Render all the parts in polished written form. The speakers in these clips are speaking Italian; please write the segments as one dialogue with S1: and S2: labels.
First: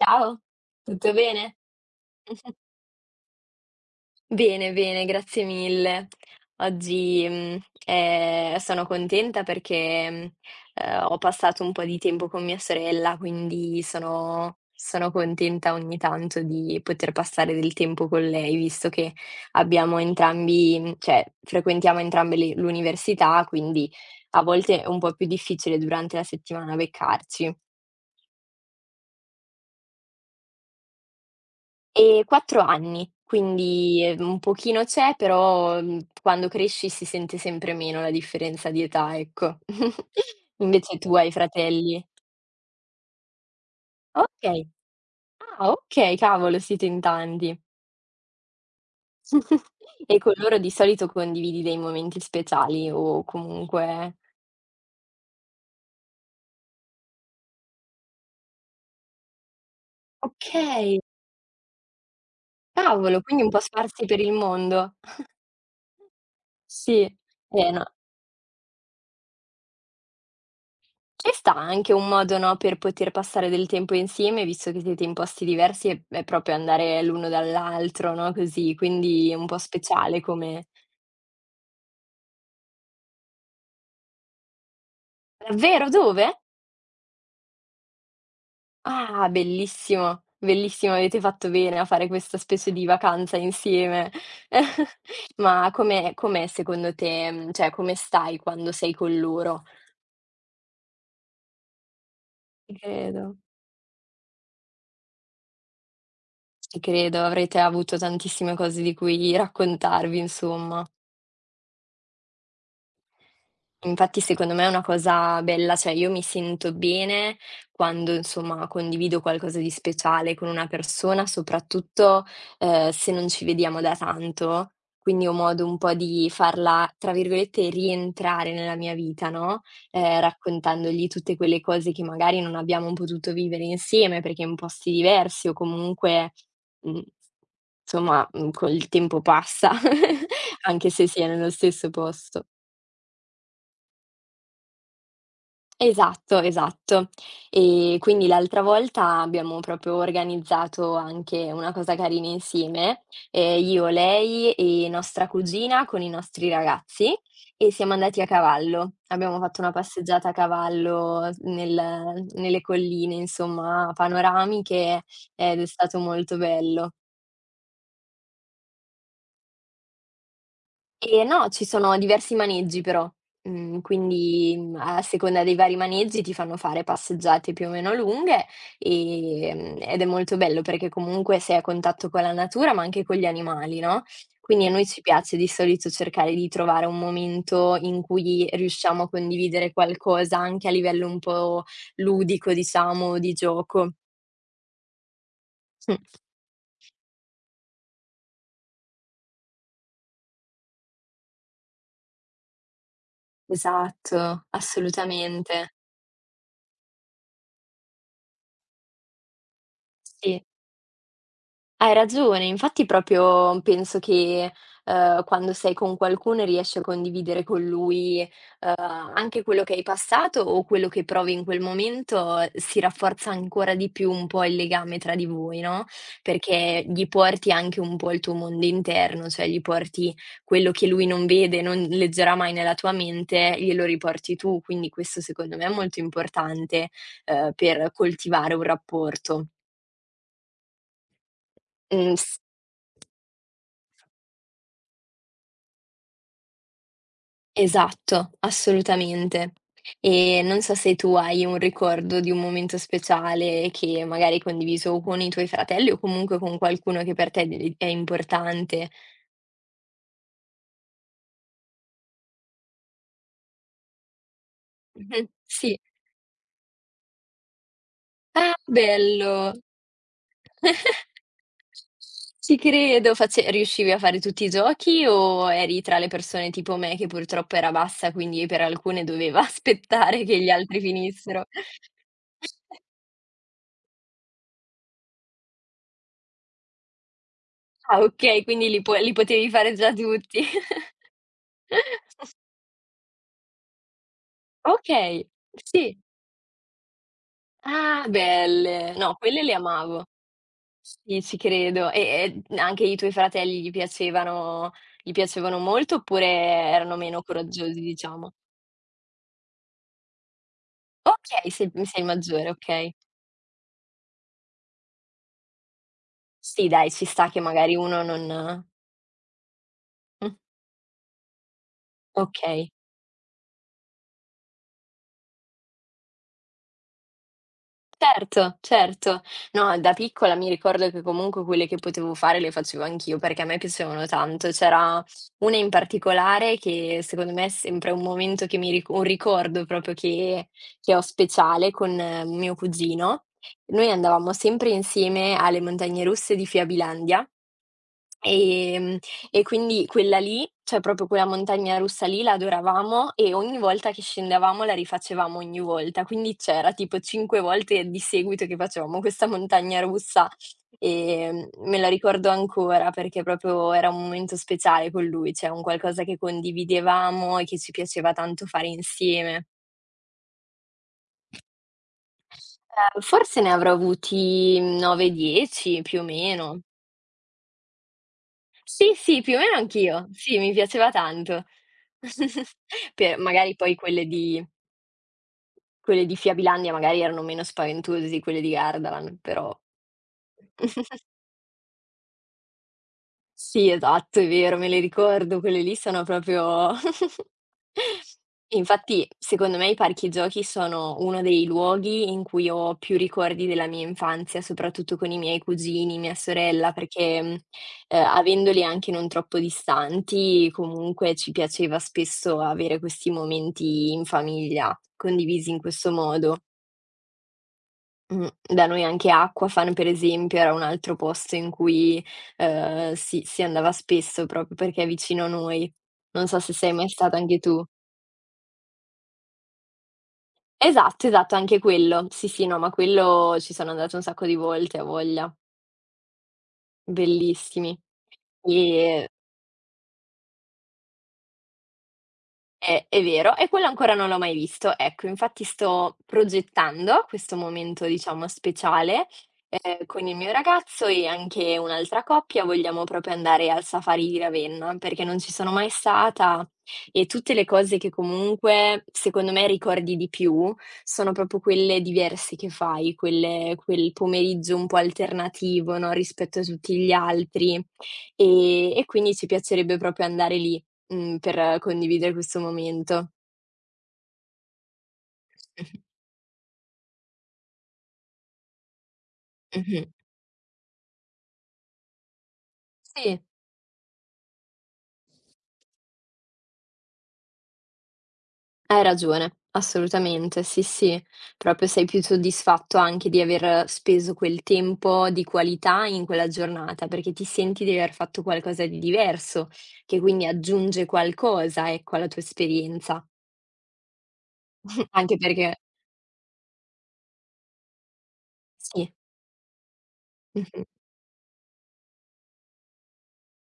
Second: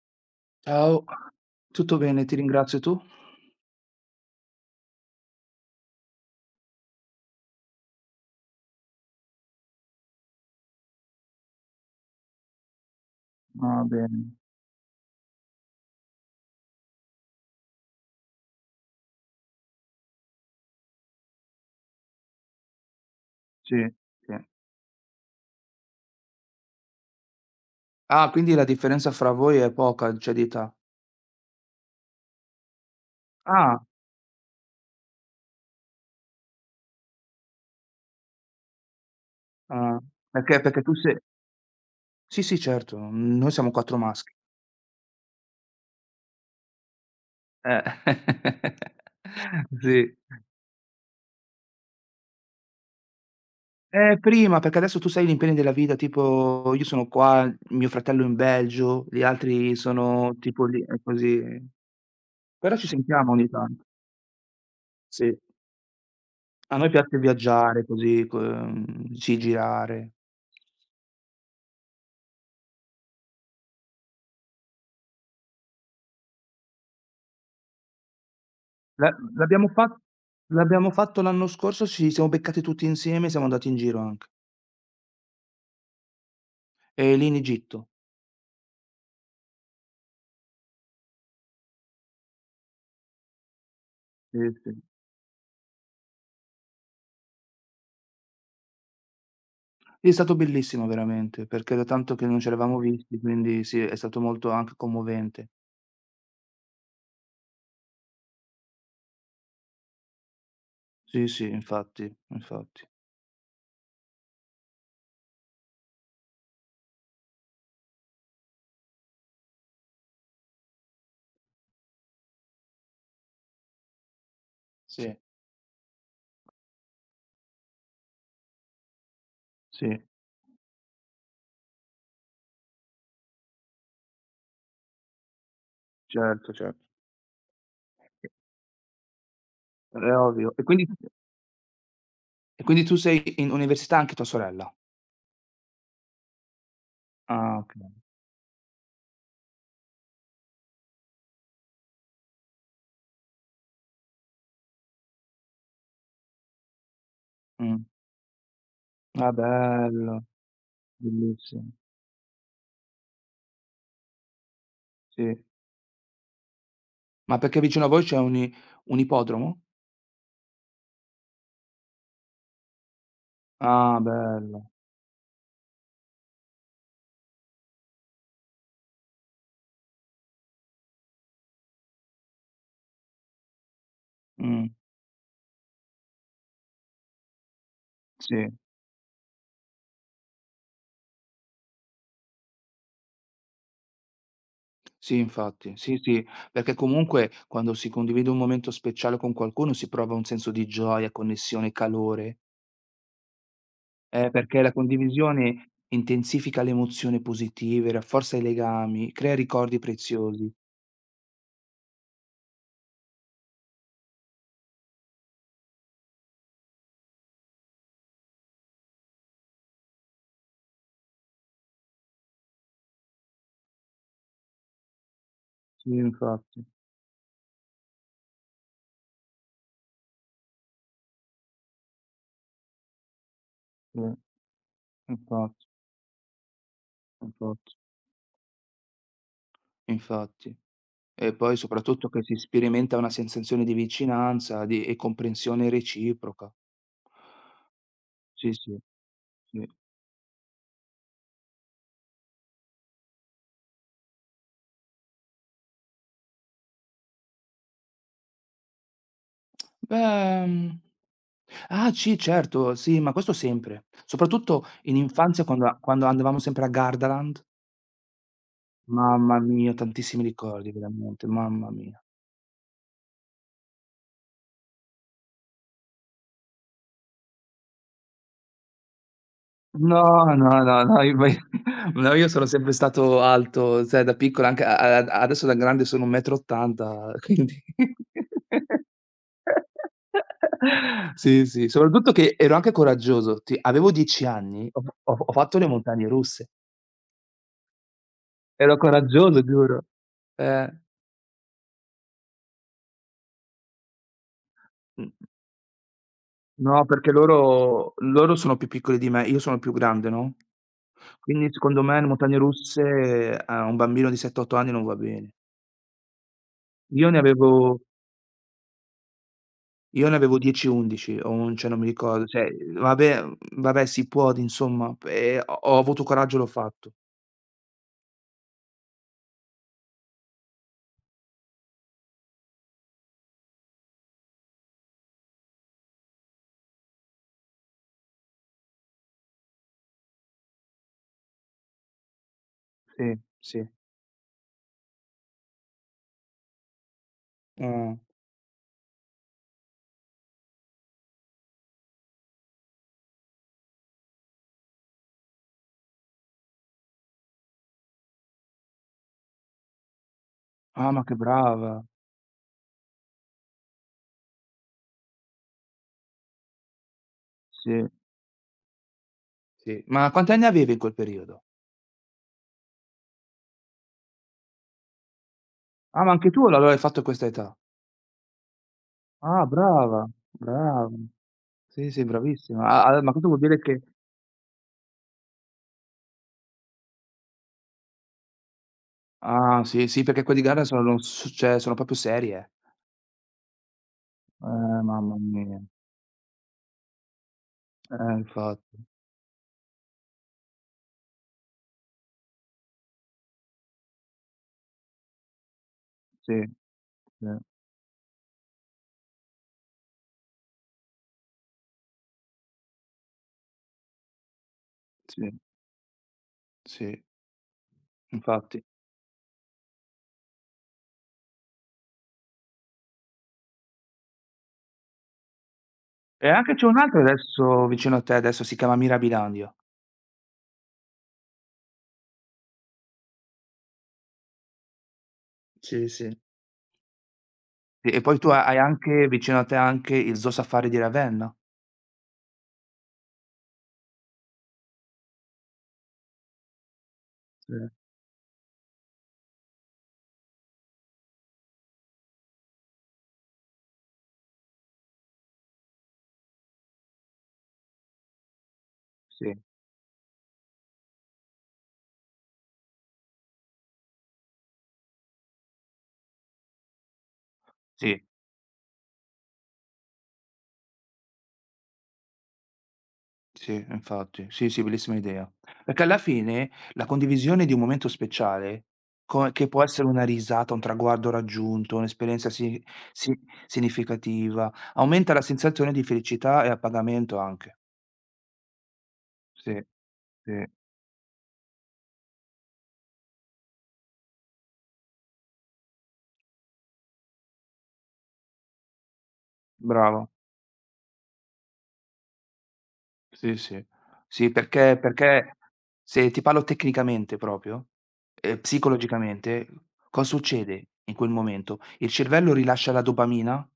S1: Ciao,
S2: Ciao,
S1: tutto bene?
S2: tutto bene, ti ringrazio, e tu?
S1: Bene, bene, grazie mille. Oggi, sono contenta perché, ho passato un po' di tempo con mia sorella, quindi
S2: Ah, bene,
S1: sono contenta ogni tanto di poter passare del tempo con lei, visto che abbiamo entrambi cioè frequentiamo entrambe le l'università,
S2: sì,
S1: quindi
S2: sì.
S1: a volte è un po' più difficile durante la settimana beccarci.
S2: Ah, quindi la differenza fra voi è poca, cioè di età.
S1: 4 anni,
S2: Ah,
S1: quindi, un pochino c'è, però, quando cresci si sente sempre meno la differenza di età, ecco.
S2: ah, perché perché tu
S1: Invece tu
S2: se
S1: hai fratelli?
S2: sì, sì, certo, noi siamo 4 maschi.
S1: Okay. Ah, okay, cavolo, siete in tanti.
S2: Eh. Sì.
S1: E con loro di solito condividi dei momenti speciali o comunque.
S2: Prima, perché adesso tu sai gli impegni della vita, tipo io sono qua, mio fratello in Belgio, gli altri sono tipo lì
S1: Okay,
S2: e così. Però ci
S1: cavolo,
S2: sentiamo
S1: quindi
S2: ogni
S1: un po'
S2: tanto.
S1: sparsi per il mondo.
S2: Sì. A noi
S1: Sì.
S2: piace
S1: No.
S2: viaggiare così, sì, girare.
S1: Ci sta anche un modo, no, per poter passare del tempo insieme, visto che siete in posti diversi e proprio andare l'uno dall'altro, no, così,
S2: La
S1: quindi è un po'
S2: l'abbiamo fa
S1: speciale come.
S2: l'abbiamo fatto l'anno scorso, ci siamo beccati tutti insieme, siamo andati in giro anche,
S1: Davvero, dove?
S2: lì in Egitto.
S1: Ah, bellissimo, bellissimo, avete fatto bene a fare questa specie di vacanza insieme.
S2: Sì, sì.
S1: Ma com'è secondo te, cioè come stai quando sei con loro?
S2: Sì, è stato bellissimo veramente, perché da tanto che non ci
S1: Ti
S2: eravamo visti,
S1: credo,
S2: quindi sì, è stato molto anche commovente.
S1: ti credo, avrete avuto tantissime cose di cui raccontarvi, insomma.
S2: Sì, sì, infatti, infatti.
S1: Infatti secondo me è una cosa bella, cioè io mi sento bene quando insomma condivido qualcosa di speciale con una persona, soprattutto, se non ci vediamo da tanto,
S2: Sì,
S1: quindi ho modo un po' di farla, tra virgolette, "rientrare" nella mia vita, no,
S2: sì,
S1: raccontandogli tutte quelle cose che magari non abbiamo potuto vivere insieme perché in posti diversi o comunque,
S2: certo, certo.
S1: mhmm, insomma, col tempo passa,
S2: È ovvio. E quindi
S1: anche se si è nello stesso posto.
S2: e quindi tu sei in università anche tua sorella?
S1: Esatto, esatto.
S2: Ah, okay.
S1: E quindi l'altra volta abbiamo proprio organizzato anche una cosa carina insieme, io, lei e nostra cugina con i nostri ragazzi e
S2: Mh.
S1: siamo andati a cavallo.
S2: Ah,
S1: Abbiamo fatto una
S2: bello,
S1: passeggiata a cavallo
S2: bellissimo.
S1: nelle colline, insomma, panoramiche
S2: Sì.
S1: ed è stato molto bello.
S2: Ma perché vicino a voi c'è un ippodromo?
S1: No, ci sono diversi maneggi però,
S2: Ah,
S1: quindi,
S2: bello.
S1: a seconda dei vari maneggi ti fanno fare passeggiate più o meno lunghe, ed è molto bello perché comunque sei a contatto con la natura, ma anche con gli animali, no, quindi
S2: Mh.
S1: a noi ci piace di solito cercare di trovare un momento in cui
S2: Sì,
S1: riusciamo a condividere qualcosa anche a livello un po' ludico diciamo, di gioco.
S2: sì, infatti.
S1: Mh.
S2: Sì, sì, perché comunque quando si condivide un momento speciale con qualcuno si prova un senso di gioia, connessione, calore,
S1: Esatto,
S2: perché la
S1: assolutamente.
S2: condivisione intensifica le emozioni positive, rafforza i legami, crea ricordi
S1: Sì.
S2: preziosi.
S1: Hai ragione, infatti proprio penso che, quando sei con qualcuno e riesci a condividere con lui, anche quello che hai passato o quello che provi in quel momento, si rafforza ancora di più un po' il legame tra di voi, no,
S2: Sì, infatti.
S1: perché gli porti anche un po' il tuo mondo interno, cioè gli porti quello che lui non vede, non leggerà mai nella tua mente, glielo
S2: Sì,
S1: riporti tu, quindi questo secondo me
S2: infatti,
S1: è molto importante,
S2: infatti,
S1: per coltivare un rapporto.
S2: infatti. E poi soprattutto
S1: Mhmm,
S2: che si
S1: s
S2: sperimenta una sensazione di vicinanza, di e comprensione reciproca.
S1: Esatto,
S2: Sì, sì.
S1: assolutamente.
S2: Sì.
S1: E non so se tu hai un ricordo di un momento speciale che magari hai condiviso con i tuoi fratelli o comunque con qualcuno che per te de è importante.
S2: Beh, ah sì, certo, sì, ma questo sempre. Soprattutto in
S1: Mh-mh,
S2: infanzia,
S1: sì.
S2: quando andavamo sempre a Gardaland,
S1: Ah,
S2: mamma
S1: bello!
S2: mia, tantissimi ricordi veramente, mamma mia.
S1: Ci credo. Face Riuscivi a fare tutti i giochi o eri tra le persone tipo me che purtroppo era bassa, quindi per alcune doveva
S2: No,
S1: aspettare che gli
S2: no,
S1: altri
S2: no, no, io poi
S1: finissero?
S2: no, io sono sempre stato alto, cioè da piccolo anche a a a adesso da grande sono 1,80 m, quindi
S1: Ah, okay, quindi li potevi fare già tutti.
S2: sì, sì, soprattutto che ero anche coraggioso, ti avevo 10 anni, ho f ho
S1: Okay,
S2: ho fatto le
S1: sì.
S2: montagne russe.
S1: Ah,
S2: Ero
S1: belle. No, quelle
S2: coraggioso,
S1: le
S2: giuro.
S1: amavo.
S2: Eh,
S1: Sì, ci credo. E anche i tuoi fratelli gli piacevano gli
S2: mh.
S1: piacevano molto oppure
S2: No,
S1: erano
S2: perché
S1: meno coraggiosi,
S2: loro
S1: diciamo?
S2: loro sono più piccoli di me, io sono più grande, no, quindi
S1: Okay, sei
S2: secondo
S1: sei
S2: me
S1: il
S2: le montagne
S1: maggiore, okay.
S2: russe a un bambino di 7, 8 anni non va bene.
S1: Sì dai, ci
S2: Io ne
S1: sta che magari
S2: avevo
S1: uno non.
S2: io ne
S1: Mh,
S2: avevo 10, 11 o 11, cioè non mi ricordo, cioè
S1: okay.
S2: vabbè vabbè si può d insomma, e ho avuto coraggio e l'ho fatto.
S1: Certo, certo. No, da piccola mi ricordo che comunque quelle che potevo fare le facevo anch'io perché a me piacevano tanto. C'era una in particolare che secondo me è sempre un momento che mi ric un ricordo proprio che ho speciale con mio
S2: Sì,
S1: cugino.
S2: sì.
S1: Noi andavamo sempre insieme alle montagne russe di Fiabilandia.
S2: Mh.
S1: Ehm, e quindi quella lì, cioè proprio quella montagna russa lì l'adoravamo e ogni volta che scendevamo la rifacevamo ogni volta. Quindi c'era tipo 5 volte di seguito che facevamo questa montagna russa,
S2: Ah, ma che
S1: me
S2: brava.
S1: la ricordo ancora perché proprio era un momento speciale con lui, cioè un qualcosa che condividevamo e che ci
S2: Sì,
S1: piaceva tanto fare insieme.
S2: sì. Ma quanti anni avevi in quel periodo?
S1: Forse ne avrò avuti 9, 10 più o
S2: Ah, ma anche tu
S1: meno.
S2: allora l'hai fatto a questa età.
S1: Sì, sì, più o
S2: Ah,
S1: meno anch'io.
S2: brava,
S1: Sì, mi piaceva
S2: brava.
S1: tanto.
S2: Sì, sì, bravissima. A a ma
S1: Per
S2: questo vuol
S1: magari
S2: dire
S1: poi
S2: che.
S1: quelle di Fiabilandia magari erano meno spaventose di quelle di Gardaland, però
S2: Ah, sì, sì, perché quelli di gara sono s cioè sono proprio serie.
S1: Sì, esatto, è vero, me le
S2: Eh, mamma
S1: ricordo, quelle
S2: mia.
S1: lì sono proprio.
S2: Infatti.
S1: Infatti, secondo me i parchi giochi sono uno dei luoghi in cui ho più ricordi della mia infanzia, soprattutto con i miei cugini, mia
S2: Sì,
S1: sorella, perché,
S2: sì.
S1: avendoli anche non troppo distanti, comunque ci piaceva spesso avere questi momenti in famiglia,
S2: Sì,
S1: condivisi in questo modo.
S2: sì, infatti.
S1: Da noi anche Aquafan, per esempio, era un altro posto in cui, si andava spesso proprio perché è vicino a noi. Non
S2: E
S1: so se
S2: anche c'è
S1: sei
S2: un
S1: mai
S2: altro
S1: stata anche tu.
S2: adesso vicino a te, adesso si chiama Mirabilandio.
S1: Esatto, esatto, anche quello. Sì, sì, no, ma quello ci sono andata un sacco di volte, a voglia.
S2: Sì, sì.
S1: Bellissimi.
S2: Sì, e poi tu ha hai
S1: Ehm
S2: anche vicino a te anche il Zoo Safari di Ravenna?
S1: È vero, e quello ancora non l'ho mai visto. Ecco, infatti sto progettando questo
S2: Sì,
S1: momento, diciamo, speciale, con il mio ragazzo e anche un'altra coppia, vogliamo proprio andare al Safari di Ravenna, perché non ci sono mai stata e tutte le cose che comunque, secondo
S2: sì.
S1: me, ricordi di più, sono proprio quelle diverse che fai, quel pomeriggio un po' alternativo, no, rispetto a tutti gli altri,
S2: Sì.
S1: e quindi ci piacerebbe proprio andare lì. Per condividere questo momento.
S2: Sì, infatti. Sì, sì, bellissima idea.
S1: Mh-mh,
S2: Perché alla fine la condivisione di un momento speciale, co che può
S1: mh-mh.
S2: essere una risata, un traguardo raggiunto, un'esperienza si
S1: Sì,
S2: significativa, aumenta la sensazione di felicità e appagamento anche.
S1: hai ragione,
S2: Sì, sì,
S1: assolutamente, sì, sì. Proprio sei più soddisfatto anche di aver speso quel tempo di qualità in quella giornata, perché ti senti di aver fatto qualcosa di diverso, che
S2: bravo.
S1: quindi aggiunge qualcosa, ecco, alla tua esperienza.
S2: Sì, sì. Sì, perché
S1: Anche
S2: perché
S1: perché
S2: se ti parlo tecnicamente proprio,
S1: sì,
S2: psicologicamente, cosa
S1: mh-mh.
S2: succede in quel momento? Il cervello rilascia la dopamina,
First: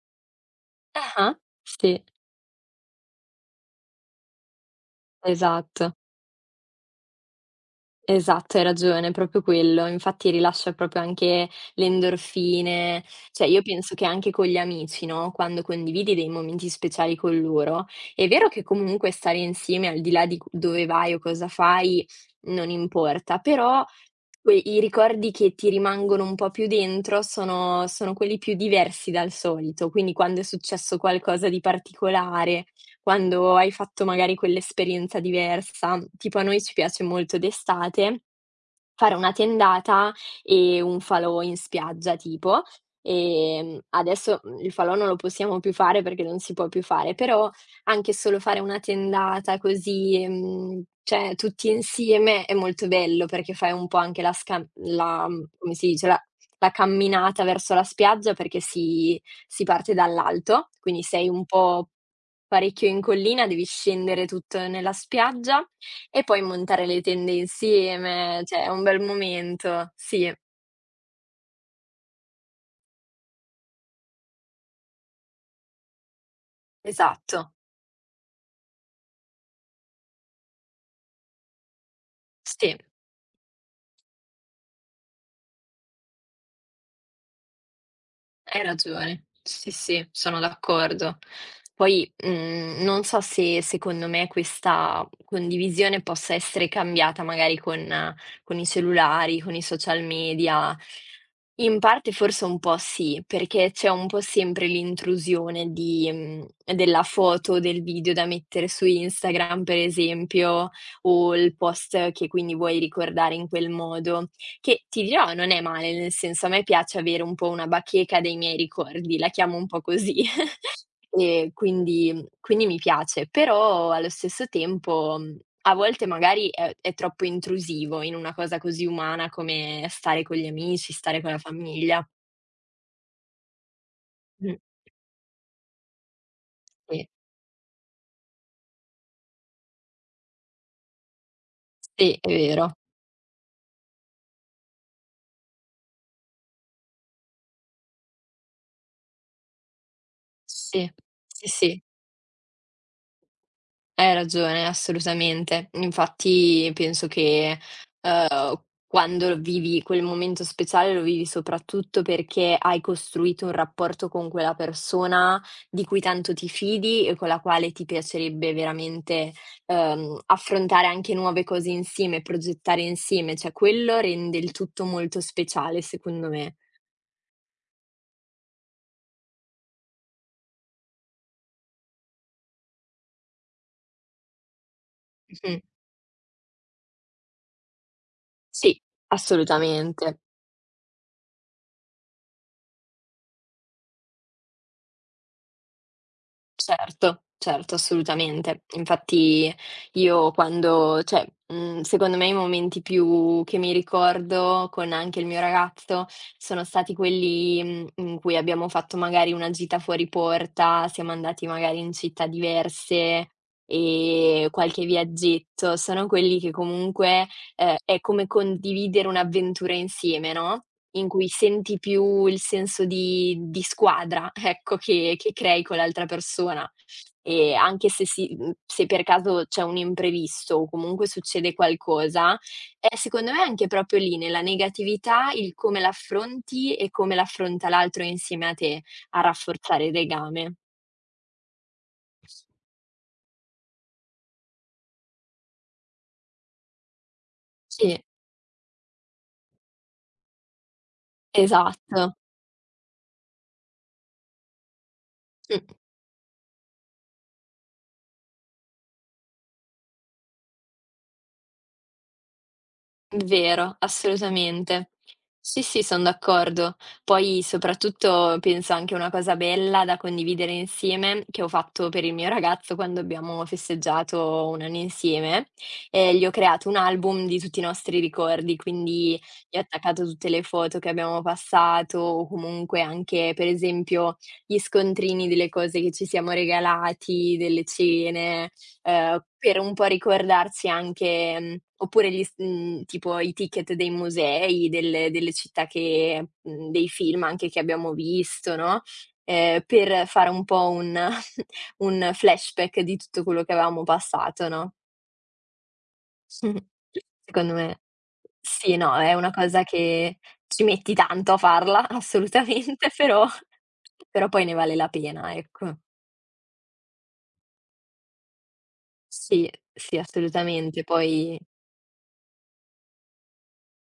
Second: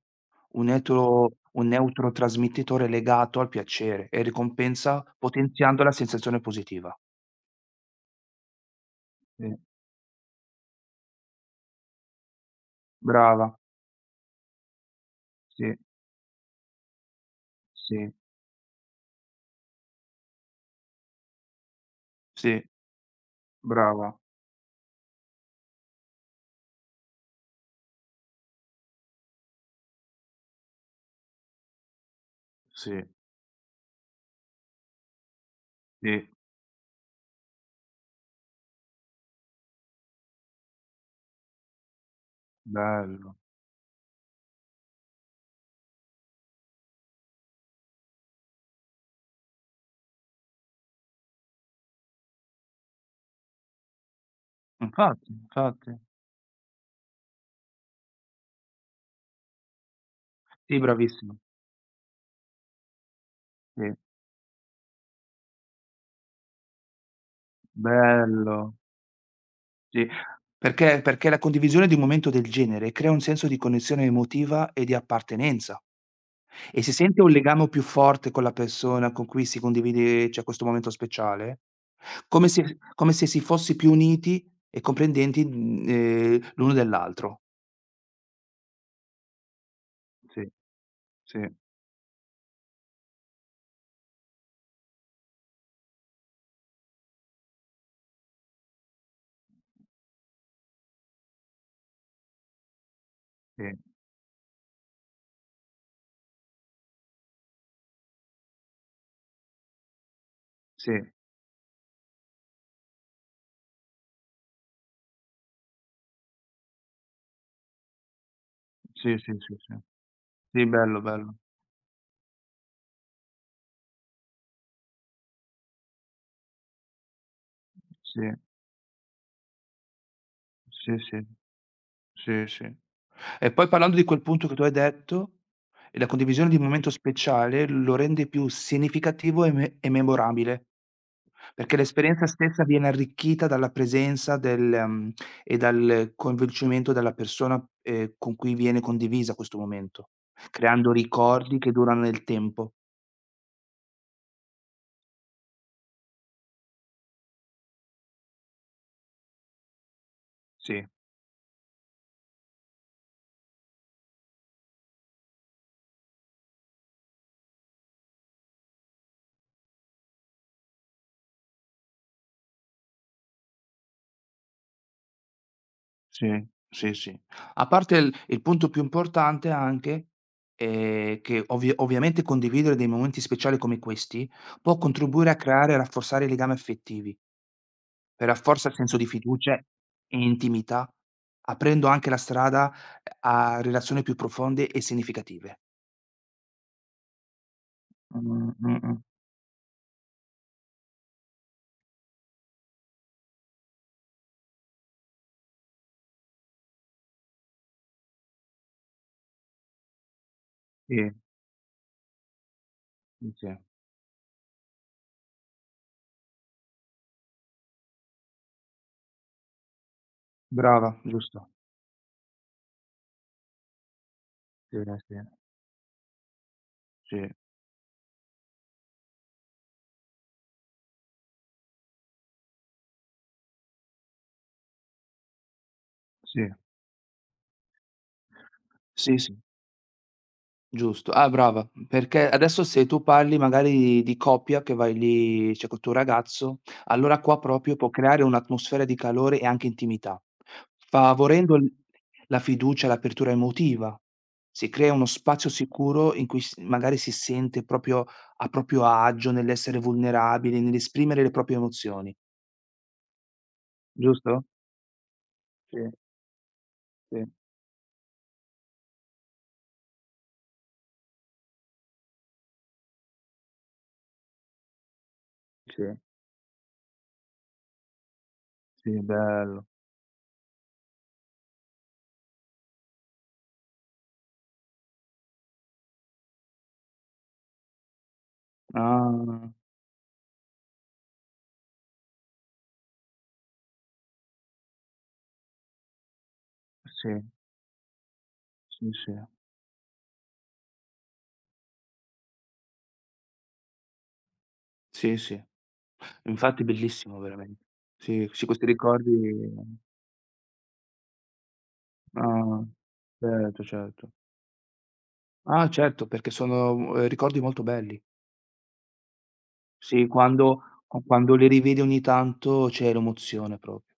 S1: Ah-ah,
S2: un
S1: sì,
S2: neurotrasmettitore legato al piacere e ricompensa, potenziando la
S1: esatto.
S2: sensazione positiva.
S1: Esatto, hai ragione, è proprio
S2: Sì,
S1: quello. Infatti rilascia proprio anche le endorfine. Cioè
S2: brava.
S1: io penso che anche con gli amici, no, quando
S2: Sì,
S1: condividi dei momenti speciali con loro,
S2: sì,
S1: è vero che comunque stare insieme al di là di c dove vai o cosa fai
S2: sì,
S1: non importa, però
S2: brava.
S1: que i ricordi che ti rimangono un po' più dentro sono quelli più diversi dal solito, quindi quando è successo qualcosa di particolare
S2: Sì,
S1: quando hai fatto magari quell'esperienza diversa.
S2: sì,
S1: Tipo a noi ci piace molto d'estate, fare una tendata e un falò in spiaggia tipo.
S2: bello.
S1: Adesso, il falò non lo possiamo più fare perché non si può più fare, però anche solo fare una tendata così, cioè tutti insieme è molto bello perché fai un po' anche la sca la
S2: Infatti,
S1: mhmm, come si
S2: infatti.
S1: dice, la camminata verso la spiaggia perché si parte dall'alto,
S2: Sì,
S1: quindi sei
S2: bravissima.
S1: un po' parecchio in collina, devi
S2: Sì,
S1: scendere tutto nella spiaggia e poi montare le tende insieme, cioè è
S2: bello.
S1: un bel momento.
S2: Sì,
S1: Sì,
S2: perché la condivisione di un momento del genere crea un senso di connessione emotiva e di appartenenza e si sente un
S1: esatto.
S2: legame più forte con la persona con cui si condivide, cioè, questo momento speciale, come
S1: Sì.
S2: se come se si fossi più uniti e comprendenti, l'uno dell'altro.
S1: Hai ragione. Sì, sì, sono
S2: Sì,
S1: d'accordo.
S2: sì,
S1: Poi, non so se secondo me questa condivisione possa essere cambiata magari con i cellulari, con i social media. In parte forse un po' sì,
S2: sì,
S1: perché c'è un po' sempre l'intrusione della foto, del video da mettere su Instagram per esempio,
S2: sì,
S1: o il post che quindi vuoi ricordare in quel modo. Che ti dirò, non è male, nel senso a me piace avere un po' una bacheca dei miei
S2: sì,
S1: ricordi, la
S2: sì,
S1: chiamo
S2: sì,
S1: un
S2: sì.
S1: po' così,
S2: Sì, bello, bello.
S1: e quindi mi piace. Però allo stesso tempo, a volte magari è troppo intrusivo in
S2: Sì,
S1: una cosa così umana come stare con gli amici,
S2: sì,
S1: stare
S2: sì,
S1: con la famiglia.
S2: sì, sì. E poi, parlando di quel punto che
S1: Mh,
S2: tu hai detto, la condivisione di un momento
S1: sì,
S2: speciale lo rende più significativo e memorabile, perché
S1: sì,
S2: l'esperienza
S1: è
S2: stessa
S1: vero.
S2: viene arricchita dalla presenza e dal coinvolgimento della persona, con cui viene condivisa questo momento,
S1: Sì,
S2: creando
S1: sì,
S2: ricordi che
S1: sì.
S2: durano nel tempo.
S1: Hai ragione, assolutamente. Infatti penso che, quando vivi quel momento
S2: Sì.
S1: speciale lo vivi soprattutto perché hai costruito un rapporto con quella persona di cui tanto ti fidi e con la quale ti piacerebbe veramente, affrontare anche nuove cose insieme, progettare insieme, cioè quello rende il tutto molto speciale secondo
S2: Sì,
S1: me.
S2: sì, sì. A parte il punto più importante anche, che ovviamente condividere dei momenti speciali come questi, può contribuire a
S1: Mh-mh.
S2: creare e rafforzare i legami affettivi, e rafforza il
S1: Sì,
S2: senso di fiducia e
S1: assolutamente.
S2: intimità, aprendo anche la strada, a relazioni più profonde e significative.
S1: Certo, certo, assolutamente.
S2: Mh-mh.
S1: Infatti io quando cioè, secondo me i momenti più che mi ricordo con anche il mio ragazzo sono stati quelli, in cui abbiamo fatto magari una gita fuori porta, siamo
S2: Sì,
S1: andati magari in città diverse,
S2: sì, sì.
S1: qualche viaggetto. Sono quelli che comunque, è come condividere un'avventura insieme, no?
S2: Brava,
S1: In cui
S2: giusto.
S1: senti più il senso di squadra, ecco,
S2: Sì,
S1: che
S2: sì,
S1: che crei con l'altra persona.
S2: sì,
S1: E anche se si mhmm, se per caso c'è un imprevisto o comunque succede qualcosa, è secondo me anche proprio lì, nella negatività, il come
S2: sì.
S1: l'affronti e come l'affronta l'altro insieme a te,
S2: Sì,
S1: a
S2: sì.
S1: rafforzare il legame.
S2: Giusto. Ah, brava, perché adesso se tu parli magari di coppia che vai lì, cioè col tuo ragazzo, allora qua proprio può
S1: Sì,
S2: creare un'atmosfera di calore e anche intimità, favorendo l
S1: esatto.
S2: la fiducia, l'apertura emotiva. Si crea uno spazio
S1: Mh.
S2: sicuro in cui s magari si sente proprio a proprio agio nell'essere vulnerabili, nell'esprimere le proprie emozioni,
S1: Vero,
S2: giusto?
S1: assolutamente. Sì,
S2: Sì,
S1: sì, son d'accordo.
S2: sì,
S1: Poi soprattutto penso anche una cosa bella da condividere insieme, che ho fatto per il mio ragazzo quando abbiamo festeggiato 1 anno insieme,
S2: sì,
S1: gli ho creato un album di tutti i nostri ricordi,
S2: sì,
S1: quindi gli ho
S2: bello.
S1: attaccato tutte le foto che abbiamo passato o comunque anche, per esempio, gli scontrini delle cose che ci siamo regalati, delle cene.
S2: Ah,
S1: Per un po' ricordarsi anche oppure tipo i ticket dei musei, delle città dei
S2: sì,
S1: film anche che abbiamo visto, no,
S2: sì, sì.
S1: per fare un po' un un flashback di tutto quello che avevamo passato, no.
S2: Sì, sì. Infatti bellissimo
S1: Secondo
S2: veramente.
S1: me
S2: Sì, sì, questi
S1: sì, no,
S2: ricordi.
S1: è una cosa che ci metti tanto a farla,
S2: Ah,
S1: assolutamente, però
S2: certo, certo.
S1: poi ne vale la pena,
S2: Ah,
S1: ecco.
S2: certo, perché sono, ricordi molto belli.
S1: Sì, sì,
S2: Sì, quando
S1: assolutamente.
S2: q quando
S1: Poi.
S2: li rivedi ogni tanto c'è l'emozione proprio.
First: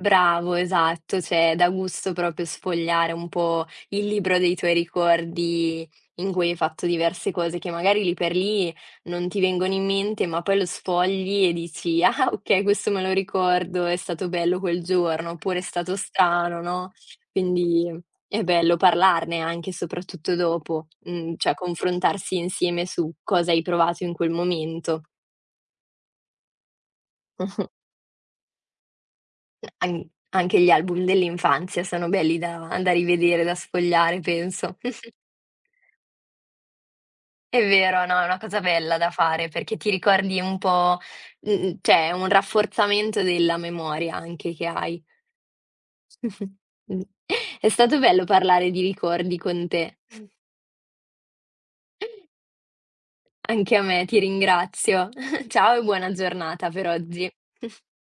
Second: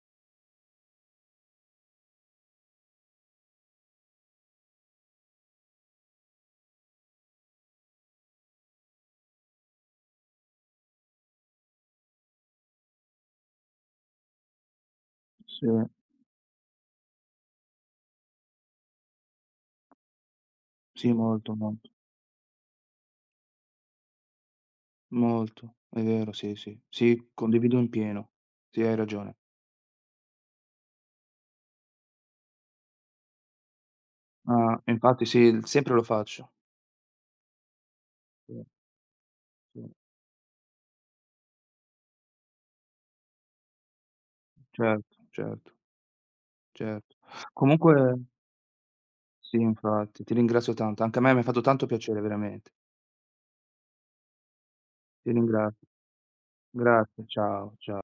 S1: Bravo, esatto, cioè dà gusto proprio sfogliare un po' il libro dei tuoi ricordi in cui hai fatto diverse cose che magari lì per lì non ti vengono in mente, ma poi lo sfogli e dici: "Ah okay, questo me lo ricordo, è stato bello quel giorno", oppure "È
S2: Sì,
S1: stato strano", no, quindi è bello parlarne anche, soprattutto dopo,
S2: sì,
S1: cioè
S2: molto, molto,
S1: confrontarsi insieme su cosa hai provato in quel momento.
S2: molto. È vero, sì, sì. Sì, condivido in pieno. Sì, hai ragione.
S1: An Anche gli album dell'infanzia sono belli da da rivedere, da sfogliare penso.
S2: Ah, infatti sì, l sempre lo faccio.
S1: È vero, no, è una cosa
S2: Sì,
S1: bella da fare perché
S2: sì.
S1: ti ricordi un po' mh-mh, cioè è un rafforzamento della memoria anche che hai.
S2: Certo, certo,
S1: Mh.
S2: certo.
S1: È stato
S2: Comunque
S1: bello parlare di ricordi
S2: sì,
S1: con te.
S2: infatti, ti ringrazio tanto. Anche a me mi ha fatto tanto piacere veramente.
S1: Anche a me, ti ringrazio.
S2: Ti
S1: Ciao e
S2: ringrazio.
S1: buona giornata per
S2: Grazie,
S1: oggi.
S2: ciao, cia